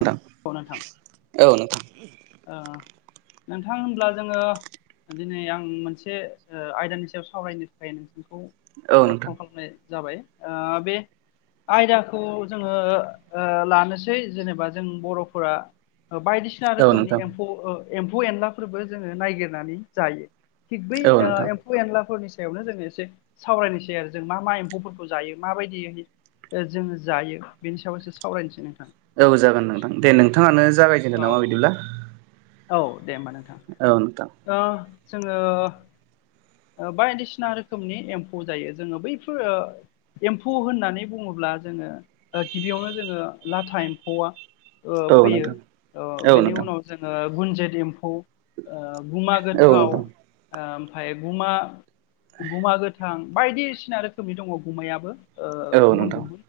औ थां नोंथां औ नोंथां। ओ। नोंथां होनब्ला जोंङो दिनै आं मोनसे ओ आयदानि सायाव सावरायनो थाखाय नों। नोंखौ औ ओ कल खालामनाय जाबाय ओ बे। आयदाखौ जोंङो ओ लानोसै जेनेबा जों बर'फोरा। ओ बायदि खोमनि नोंथां एम्फौ ओ एम्फौ एनलाफोरबो जोंङो नायगिरनानै जायो। थिग बै औ ओ नोंथां एम्फौ एनलाफोरनिसि। एयावनो जोंङो एसे सावरायनोसै आरो जों मा मा एम्फौफोरखौ जायो माबायदियै। ओ जोंङो जायो बेनि सायाव एसे सावरायनोसै नों। औ जागोन नोंथां दे नोंथांङानो जागायजेनदों नामा औ बिदिब्ला। औ दे ओमबा नोंथां औ नोंथां ओ जोंङो। ओ बायदिसिना रोखोमनि एम्फौ जायो जोंङो बैफोर ओ एम्फौ होननानै बुंङो। अब्ला जोंङो ओ गिबियावनो जोंङो लाथा एम्फौआ ओ औ फैयो नोंथां ओ औ बेनि नोंथां उनाव जोङो गुन्जेत एम्फौ ओ गुमा औ गोथाव नोंथां ओमफाय गुमा-गुमा गोथां बायदिसिना रोखोमनि दङ' गुमायाबो ओ औ नोंथां औ गुबुन नोंथां गुबुन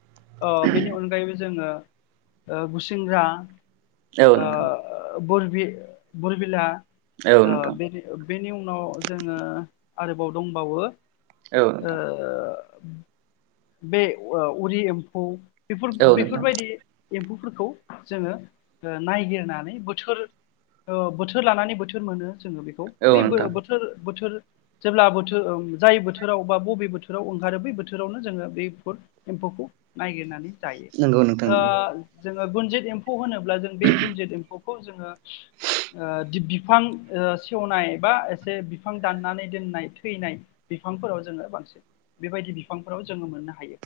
बेनि ओ अनगायैबो जोङो ओ गुसिंग्रा औ नोंथां ओ बरबि-बरबिला औ ओ नोंथां बेनि बेनि उनाव जोङो आरोबाव दंबावो ओ बे ओ उरि एम्फौ औ नोंथां बेफोर-बेफोरबायदि एम्फौफोरखौ जोङो ओ नायगिरनानै बोथोर ओ बोथोर लानानै बोथोर मोनो जोङो बेखौ औ बे नोंथां बो-बोथोर बोथोर जेब्ला बोथो ओ जाय बोथोराव बा बबे बोथोराव ओंखारो बै बोथोरावनो जोङो बेफोर एम्फौखौ नायगिरनानै जायो नंगौ नोंथां ओ नंगौ जोङो गुन्जित एम्फौ होनोब्ला जों बे गुन्जित एम्फौखौ जोङो ओ दि बिफां ओ सेवनाय बा एसे बिफां दाननानै दोननाय थैनाय बिफांफोराव जोङो बांसिन बेबायदि बिफांफोराव जों मोननो हायो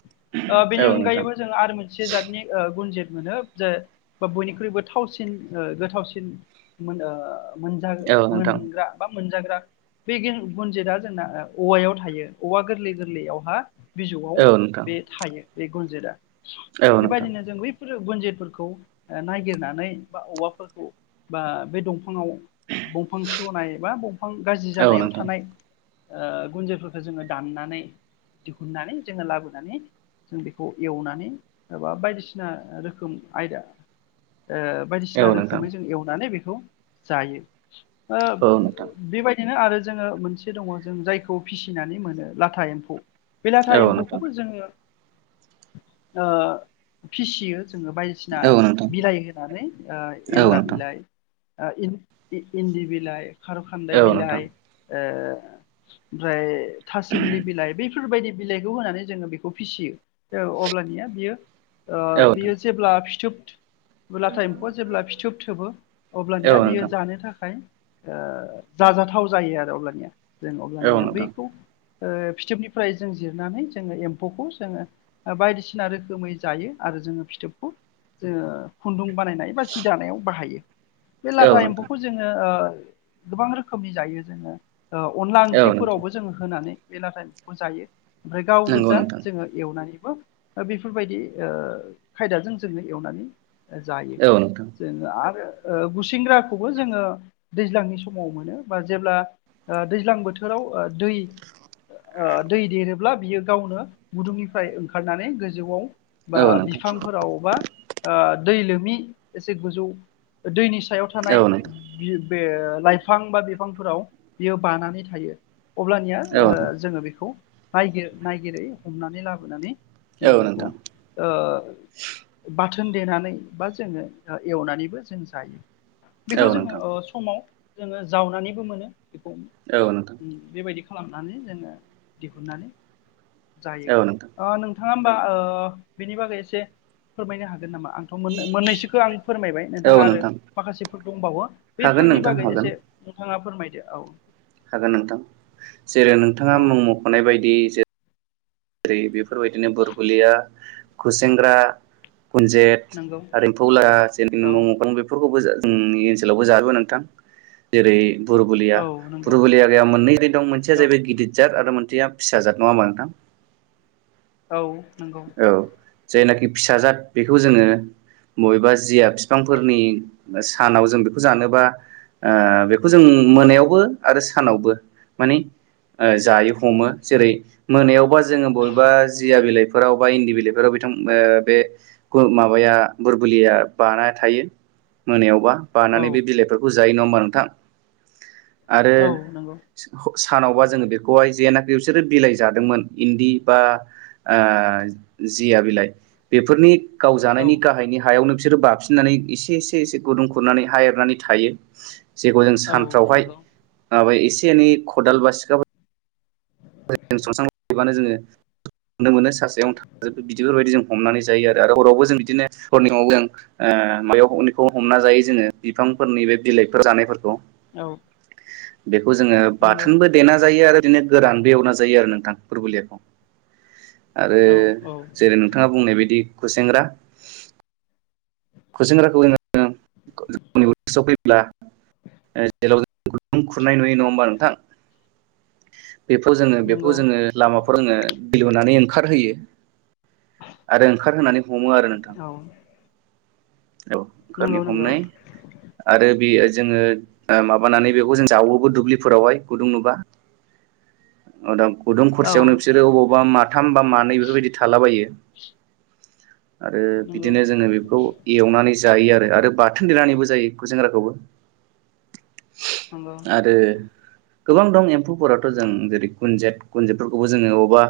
ओ औ बेनि नोंथां अनगायैबो जोङो आरो मोनसे जातनि ओ गुनजित मोनो जे बा बयनिख्रुइबो थावसिन ओ गोथावसिन मोनो मोनजा ओ औ नोंथां मोनग्रा बा मोनजागोन बे गेन गुनजेतआ जोंना ओ औवायाव थायो औवा गोरलै गोरलैयावहा बिजौआव औ नोंथां बे थायो बे गुन्जिता औ नोंथां बेबायदिनो जों बै फोरो गुनजेरफोरखौ ओ नागिरनानै बा औवाफोरखौ बा बे दं फांआव दंफां सेवनाय बा बंफां गाज्रि औ जानायाव नोंथां थानाय ओ गुुनजेरफोरखो जोङो दाननानै दिहुननानै जोङो लाबोनानै जों बेखौ एवनानै एबा बायदिसिना रोखोम आयदा ओ बायदिसिना औ नोंथां औ नोंथां रोखोमै जों एवनानै बेखौ जायो ओ औ नोंथां बेबायदि दिनो आरो जोङो मोनसे दङ' जों जायखौ फिसिनानै मोनो लाथा एम्फौ बे लाथा औ नोंथां एम्फौखौबो जोङो ओ फिसियो जोङो बायदिसिना औ नोंथां औ नोंथां बिलाइ होनानै ओ एन्दा औ नोंथां बिलाइ ओ इन-इन्दि बिलाइ खार' खान्दाय औ नोंथां औ नोंथां बिलाइ ओ ओमफ्राय थासिमलि बिलाइ बे फोरबायदि बिलाइखौ होनानै जोङो बेखौ फिसियो औ अब्लानिया बियो ओ बेयो जेब्ला फिथोब लाथा एम्फौआ जेब्ला फिथोब थोबो अब्लानिया बियो जानो थाखाय ओ जाजाथाव जायो आरो अब्लानिया जों अब्लानिया बैखौ ओ फिथोबनि फ्राय जों जिरनानै जोङो एम्फौखौ जोङो ओ बायदिसिना रोखोमै जायो आरो जोङो फिथोबखौ जोङो खुन्दुं बानायनाय बा जि दानायाव बाहायो बे औ लाथा नोंथां एम्फौखौ जोङो ओ गोबां रोखोमनि जायो जोङो ओ अनला औ नोंथां ओंख्रिफोरावबो जोङो होनानै बे लाथा जायो ओमफ्राय गाव नंगौ गोजा नोंथां जोङो एवनानै बो ओ बेफोरबायदि ओ खायदाजों जोङो एवनानै जायो औ नोंथां जोङो आरो ओ गुसिंग्राखौबो जोङो दैज्लांनि समाव मोनो बा जेब्ला ओ दैज्लां बोथोराव ओ दै ओ दै देरोब्ला बियो गावनो गुदुंनिफ्राय ओंखारनानै गोजौआव औ बा नोंथां बिफांफोराव बा ओ दै लोमि एसे गोजौ दैनिस सायाव थानाय औ नोंथां बियो‌ बे लाइफां बा बिफांफोराव बियो बानानै थायो अब्लानिया औ ओ खौ नायगिर-नायगिरै हमनानै लाबोनानै जोङो बेखौ नोंथां ओ बा थोन देनानै बा जोङो एवनानैबो जों जायो औ बेखौ जोङो नोंथां ओ समाव जोङो जावनानैबो मोनो बेखौ औ नोंथां औ नोंथां बेबायदि खालामनानै जोङो दिहुननानै जायो अ नोंथां। नङा होमबा ओ बेनि बागै एसे फोरमायनो हागोन नामा? आंथ' मोन मोननैसोखौ आं फोरमायबाय नोंथाङा औ आरो नोंथां माखासेफोर दंबावो हागोन बैफोरनि नोंथां बागै हागोन एसे नोंथाङा फोरमायदो औ। हागोन नोंथां जेरै नोंथाङा औ मुं मख'नाय बायदि जेरै बेफोरबायदिनो बुरबुलिया, खुसेेंग्रा, गुनजेत नंगौ आरो एम्फौ ला जेन औ [unintelligible] बेफोरखौबो जोंनि ओनसोलावबो जाजोबो नोंथां जेरै बुरबलिया औ नंगौ बुबलियाया मोननै जात दं मोनसेया औ जाहैबाय गिदिर जार आरो मोनसेया फिसा जाद नङा होनबा नोंथां? औ नंगौ औ जायनाखि फिसा जाद बेखौ जोङो बबेबा जिया बिफांफोरनि सानाव जों बेखौ जानोबा ओ बेखौ जों मोनायावबो आरो सानावबो मानि ओ जायो हमो। जेरै मोनायावबा जोङो बबेबा जिया बिलाइ फोराव बा इन्दि बिलफोराव बिथां बे माबाया बुरबुलिया बाना थायो। मोनायावबा औ बानानै बे बिलाइफोरखौ जायो नङा होमबा नोंथां। आरो औ नंगौ सानावबा जोङो बेखौहाय जेन बिसोरो बिलाइ जादोंमोन इन्दि बा आ जिया बिलाइ बेफोरनि गाव औ जानायनि गाहायनि हायावनो बिसोरो बाफिननानै एसे एसे एसे गुदुं खुरनानै हा एरनानै थायो। जेखौ जों औ सानफ्रावहाय नंगौ माबाय एसे एनै खदाल बा सिखा फोरजों सनस्रांबानो जोङो नुनो मोनो सासायावनो थाजोब बिदिफोरबायदि जों हमनानै जायो आरो हरावबो जों [unintelligible] ओ [unintelligible] हमना जायो जोङो बिफांफोरनि बे बिलाइफोर जानायफोरखौ। औ बेखौ जोङो नंगौ बाथोनबो देना जायो आरो बिदिनो गोरानबो एवना जायो आरो नोंथां बुरबुलियाखौ। आरो औ औ जेरै नोंथाङा बुंनाय बायदि खुसेेंग्रा खुसेंग्राखौ जोङो नि [unintelligible] उसआव फैब्ला जेलाव गुदुं खुरनाय नुयो नङा होमबा नोंथां। [inaudible] बेखौ जोङो बेखौ नंगौ जोङो लामाफोराव जोङो दै लुनानै ओंखारहोयो। आरो ओंखारहोनानै हमो आरो नोंथां। औ औ नंगौ ओंखारनो नंगौ हमनाय आरो बे जोङो माबानानै बेखौ जों जावो। बा दुब्लिफोरावहाय गुदुं नुबा दा गुदुं औ खरसेयावनो बिसोरो अबावबा माथाम, बा मानै बेफोरबायदि थालाबायो। आरो नंगौ बिदिनो जोङो बेखौ हनानै जायो आरो बाथोन देनानैबो जायो खुसेंग्राखौबो। आरो गोबां दं एम्फौफोरावथ' जों जेरै गुनजेत। गुनजेतफोरखौबो जोङो अबावबा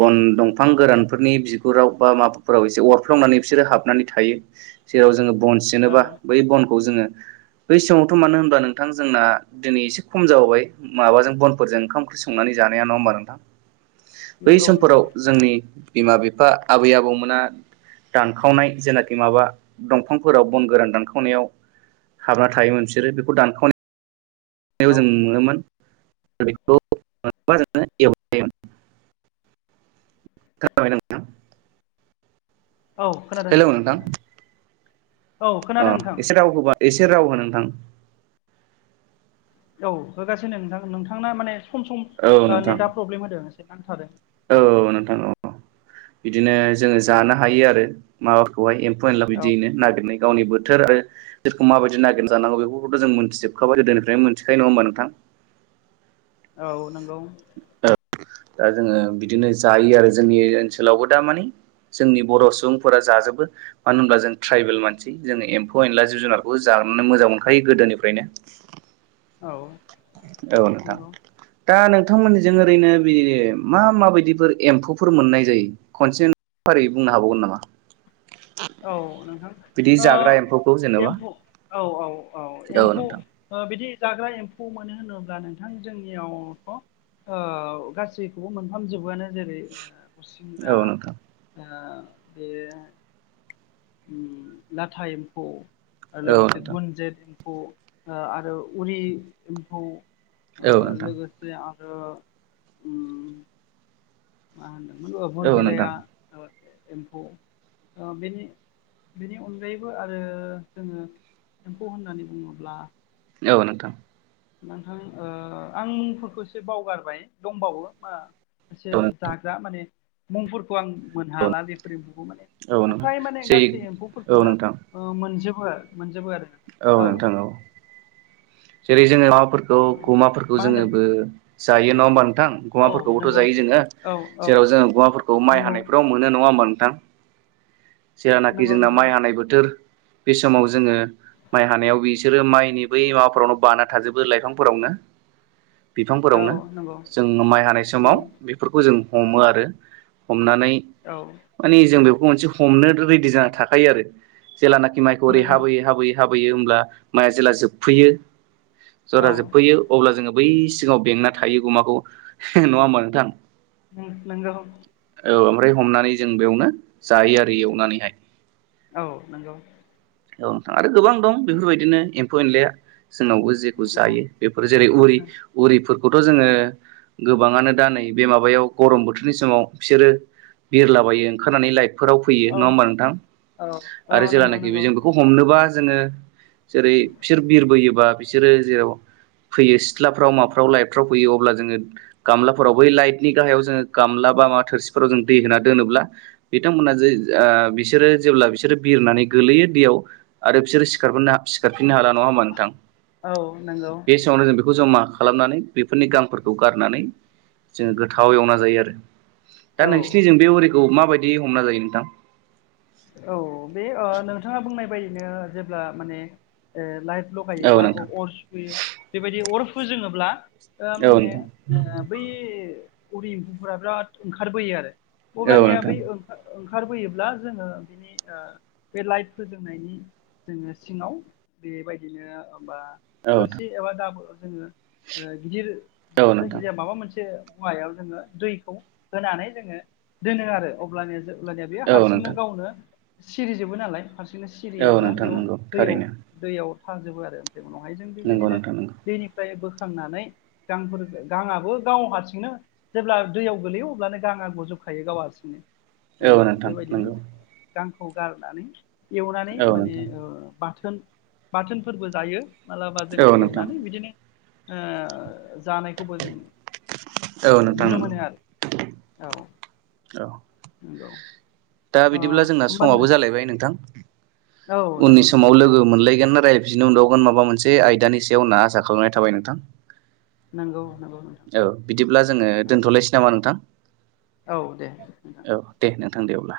बन दंफां गो रानफोरनि बिगुराव बा माबाफोराव एसे अरफ्लंनानै बिसोरो हाबनानै थायो। जेराव जोङो बन औ सिनोबा बै बनखौ जोङो बै समावथ' मानो होनबा नोंथां जोंना दिनै एसे खम जाबोबाय माबाजों बनफोरजों ओंखाम ओंख्रि संनानै जानाया नङा होनबा नोंथां? बै नंगौ समफोराव नंगौ जोंनि बिमा-बिफा, आबै-आबौमोना दानखावनाय जेना खि माबा दंफांफोराव बन गोरान दानखावनायाव हाबना थायोमोन बिसोरो बेखौ दानखावनायाव औ जों मोनोमोन। आरो बेखौ [unintelligible] खोनाबाय नोंथां? औ खोनादों नोंथां। औ खोनादों अह नोंथां एसे राव होबा एसे राव हो नोंथां। औ होगासिनो नोंथां। नोंथांना माने सम सम औ ओ नोंथां नेदा प्रब्लेम होदों एसे नांथादों। औ नोंथां औ बिदिनो जोङो औ जानो हायो आरो माबाखौहाय एम फौ एनला औ बिदियैनो नागिरनाय गावनि बोथोर आरो [unintelligible] माबायदि नागिरना जानांगौ बेफोरखौथ जों मोनथिजोबखाबाय गोदोनिफ्रायनो मोनथिखायो, नङा होमबा नोंथां? औ नोंगौ। दा जोङो बिदिनो जायो आरो जोंनि ओनसोलावबो दा माने जोंनि बर' सुबुंफोरा जाजोबो। मानो होनब्ला जों ट्राइबेल मानसि जोंङो एम्फौ एनला जिब जुनारखौ जा ओरैनो मोजां मोनखायो गोदोनिफ्रायनो। [inaudible] औ नोंथां। नंगौ दा नोंथांमोननिजों ओरैनो बि मा माबायदिफोर एम्फौफोर मोननाय जायो खनसे फारियै बुंनो हाबावगोन नामा? औ नोंथा़ं। बिदि ओ जाग्रा एम्फौखौ जेनेबा एमफौ औ औ औ एम्फौ ओ बिदि जाग्रा एम्फौ मोनो होनोब्ला नोंथां जोंनियावथ' ओ गासैखौबो मोनफामजोबोआनो, जेरै औ खुसिंग्रा नोंथां ओ बे लाथा एम्फौ आरो औ लोगोसे नोंथां गुनजेद फौ आरो उरि एम्फौ औ ओ नोंथां लोगोसे आ मा होनदोंमोन औ बुरबेलिया नोंथां ओ एम्फौ बेनि बेनि अनगायैबो आरो जोङो एम्फौ होननानै बुङोब्ला औ नोंथां। नोंथां ओ आं मुंफोरखौ एसे बावगारबाय दंबावो मा एसे औ जाग्रा माने मुंफोर खौ आं मोनहाला बेफोर एम्फौखौ माने। नोंथां ओमफाय माने जै गासै औ एम्फौफोरखोनो नोंथां ओ मोनजोब बो मोनजोबो आरो औ। जेरै जोङो माबाफोरखौ गुमाफोरखौ मा होनो जोङोबो जायो नङा होमबा नों थां, औ गुमाफोरखौबोथ' नंगौ जायो नोंथां जोङो औ औ जेराव जोङो गुमाफोरखौ माइ नंगौ हानायफ्राव मोनो नङा होमबा नोंथां? जेयानाखि नंगौ जोंना नंगौ माइ हानाय बोथोर बे समाव जोङो माइ हानायाव बिसोरो माइनि बै माबा फोसावनो बाना थाजोबो लाइफांफोरावनो। औ बिफांफोरावनो। नंगौ जों माइ हानाय समाव उम बेफोरखौ जों हमो आरो हम नानै औ माने जों बेखौ मोनसे हमनो रेडि जाना थाखायो आरो। जेलानाखि माइखौ ओरै नंगौ हाबोयै हाबोयै हाबोयो होमब्ला माया जेला जोबफैयो जरा औ जोबफैयो अब्ला जोङो बै सिगाङाव बेंना थायो गुमाखौ, नङा होमबा नोंथां? ओं नोंगौ। औ ओमफ्राय हमनानै जों बेयावनो जायो आरो एवनानैहाय। औ नंगौ औ नोंथां आरो गोबां दं बेफोरबायदिनो एम्फौ एनलाया। जोंनावबो जेखौ जायो बेफोर जेरै उरि उरिफोर खौथ' जोङो गोबाङानो दा नै बे माबायाव गरम बोथोरनि समाव फिसोरो बिरलाबायो ओंखारनानै लाइट फोराव फैयो औ नङा होमबा नोंथां औ औ आरो नंगौ जेलानाखि नंगौ जों बेखौ हमनोबा जोङो जेरै फिसोर बिरबोयोबा बिसोरो जेराव फैयो सिथ्लाफ्राव माफ्राव लाइटफ्राव फैयो अब्ला जोङो गामलाफोराव बै लाइटनि गाहायाव जोङो गामला बा माबा थोरसिफोराव जों दै होना दोनोब्ला बिथांमोना जे ओ बिसोरो जेब्ला बिसोरो बिरनानै गोलैयो दैयाव आरो फिसोरो सिखारबोनो सिखारफिननो हाला, नङा होमबा नोंथां? औ नोंगौ। बे समावनो जों बेखौ जमा खालामनानै बेफोरनि गांफोरखौ गारनानै जोङो गोथाव एवना जायो आरो दा औ नोंसोरनिजों बे उरिखौ माबायदि दि हमना जायो नोंथां औ बे नोंथाङा बुंनाय बायदिनो जेब्ला माने ओ लाइट औ लगायोबा नोंथां अर सुयो बेबायदि अर फोजोङोब्ला दा औ माने नोंथां बै उरि एम्फौफोरा बिराद ओंखारबोयो आरो औ अब्लानिया नोंथां बै ओं-ओंखारबोयोब्ला जोङो बेनि ओ लाइट फोजोंनायनि जोङो सिङाव बेबायदिनो बा औ नोंथां थोरसि एबा दाबोर जोङो गिदिर औ नोंथां जायखिजाया माबा मोनसे मुवायाव जोङो दैखौ होनानै जोङो दोनो आरो अब्लानो अब्लानिया बेयो औ हारसिंनो नोंथां गावनो सिरिजोबो नालाय हारसिंनो औ सिरियोब्ला नोंथां बेयाव नंगौ दैयाव थारैनो दैयाव थाजोबो आरो उनावहाय जों नंगौ बेबायदिनो नोंथां नंगौ दैनिफ्राय बोखां नानै गां-गांआबो गाव हारसिंनो जेब्ला दैयाव गोलैयो अब्लानो गांआ गजोब खायो गाव हारसिंनो ओ औ नोंथां बेबायदिनो नंगौ। जोङो गांखौ गारनानै एवनानै औ माने नोंथां बाथोन-बाथोनफोरबो जायो। माब्लाबा औ जोङो नोंथां एवनानै बिदिनो ओ जानायखौबो जों औ माने नोंथां नुनो नंगौ मोनो आरो औ औ नंगौ। दा ओ बिदिब्ला जोंना होमबा औ उननि नंगौ नोंथां समाव दे लोगो मोनलायगोन राय जिनाव [unintelligible] माबा मोनसे आयदानि सायाव होनना आसा खालामनाय थाबाय नोंथां नंगौ नंगौ। नोंथां औ बिदिब्ला जोङो औ दोनथ'लायसै नामा नोंथां। औ दे नोंथां औ दे नोंथां दे अब्ला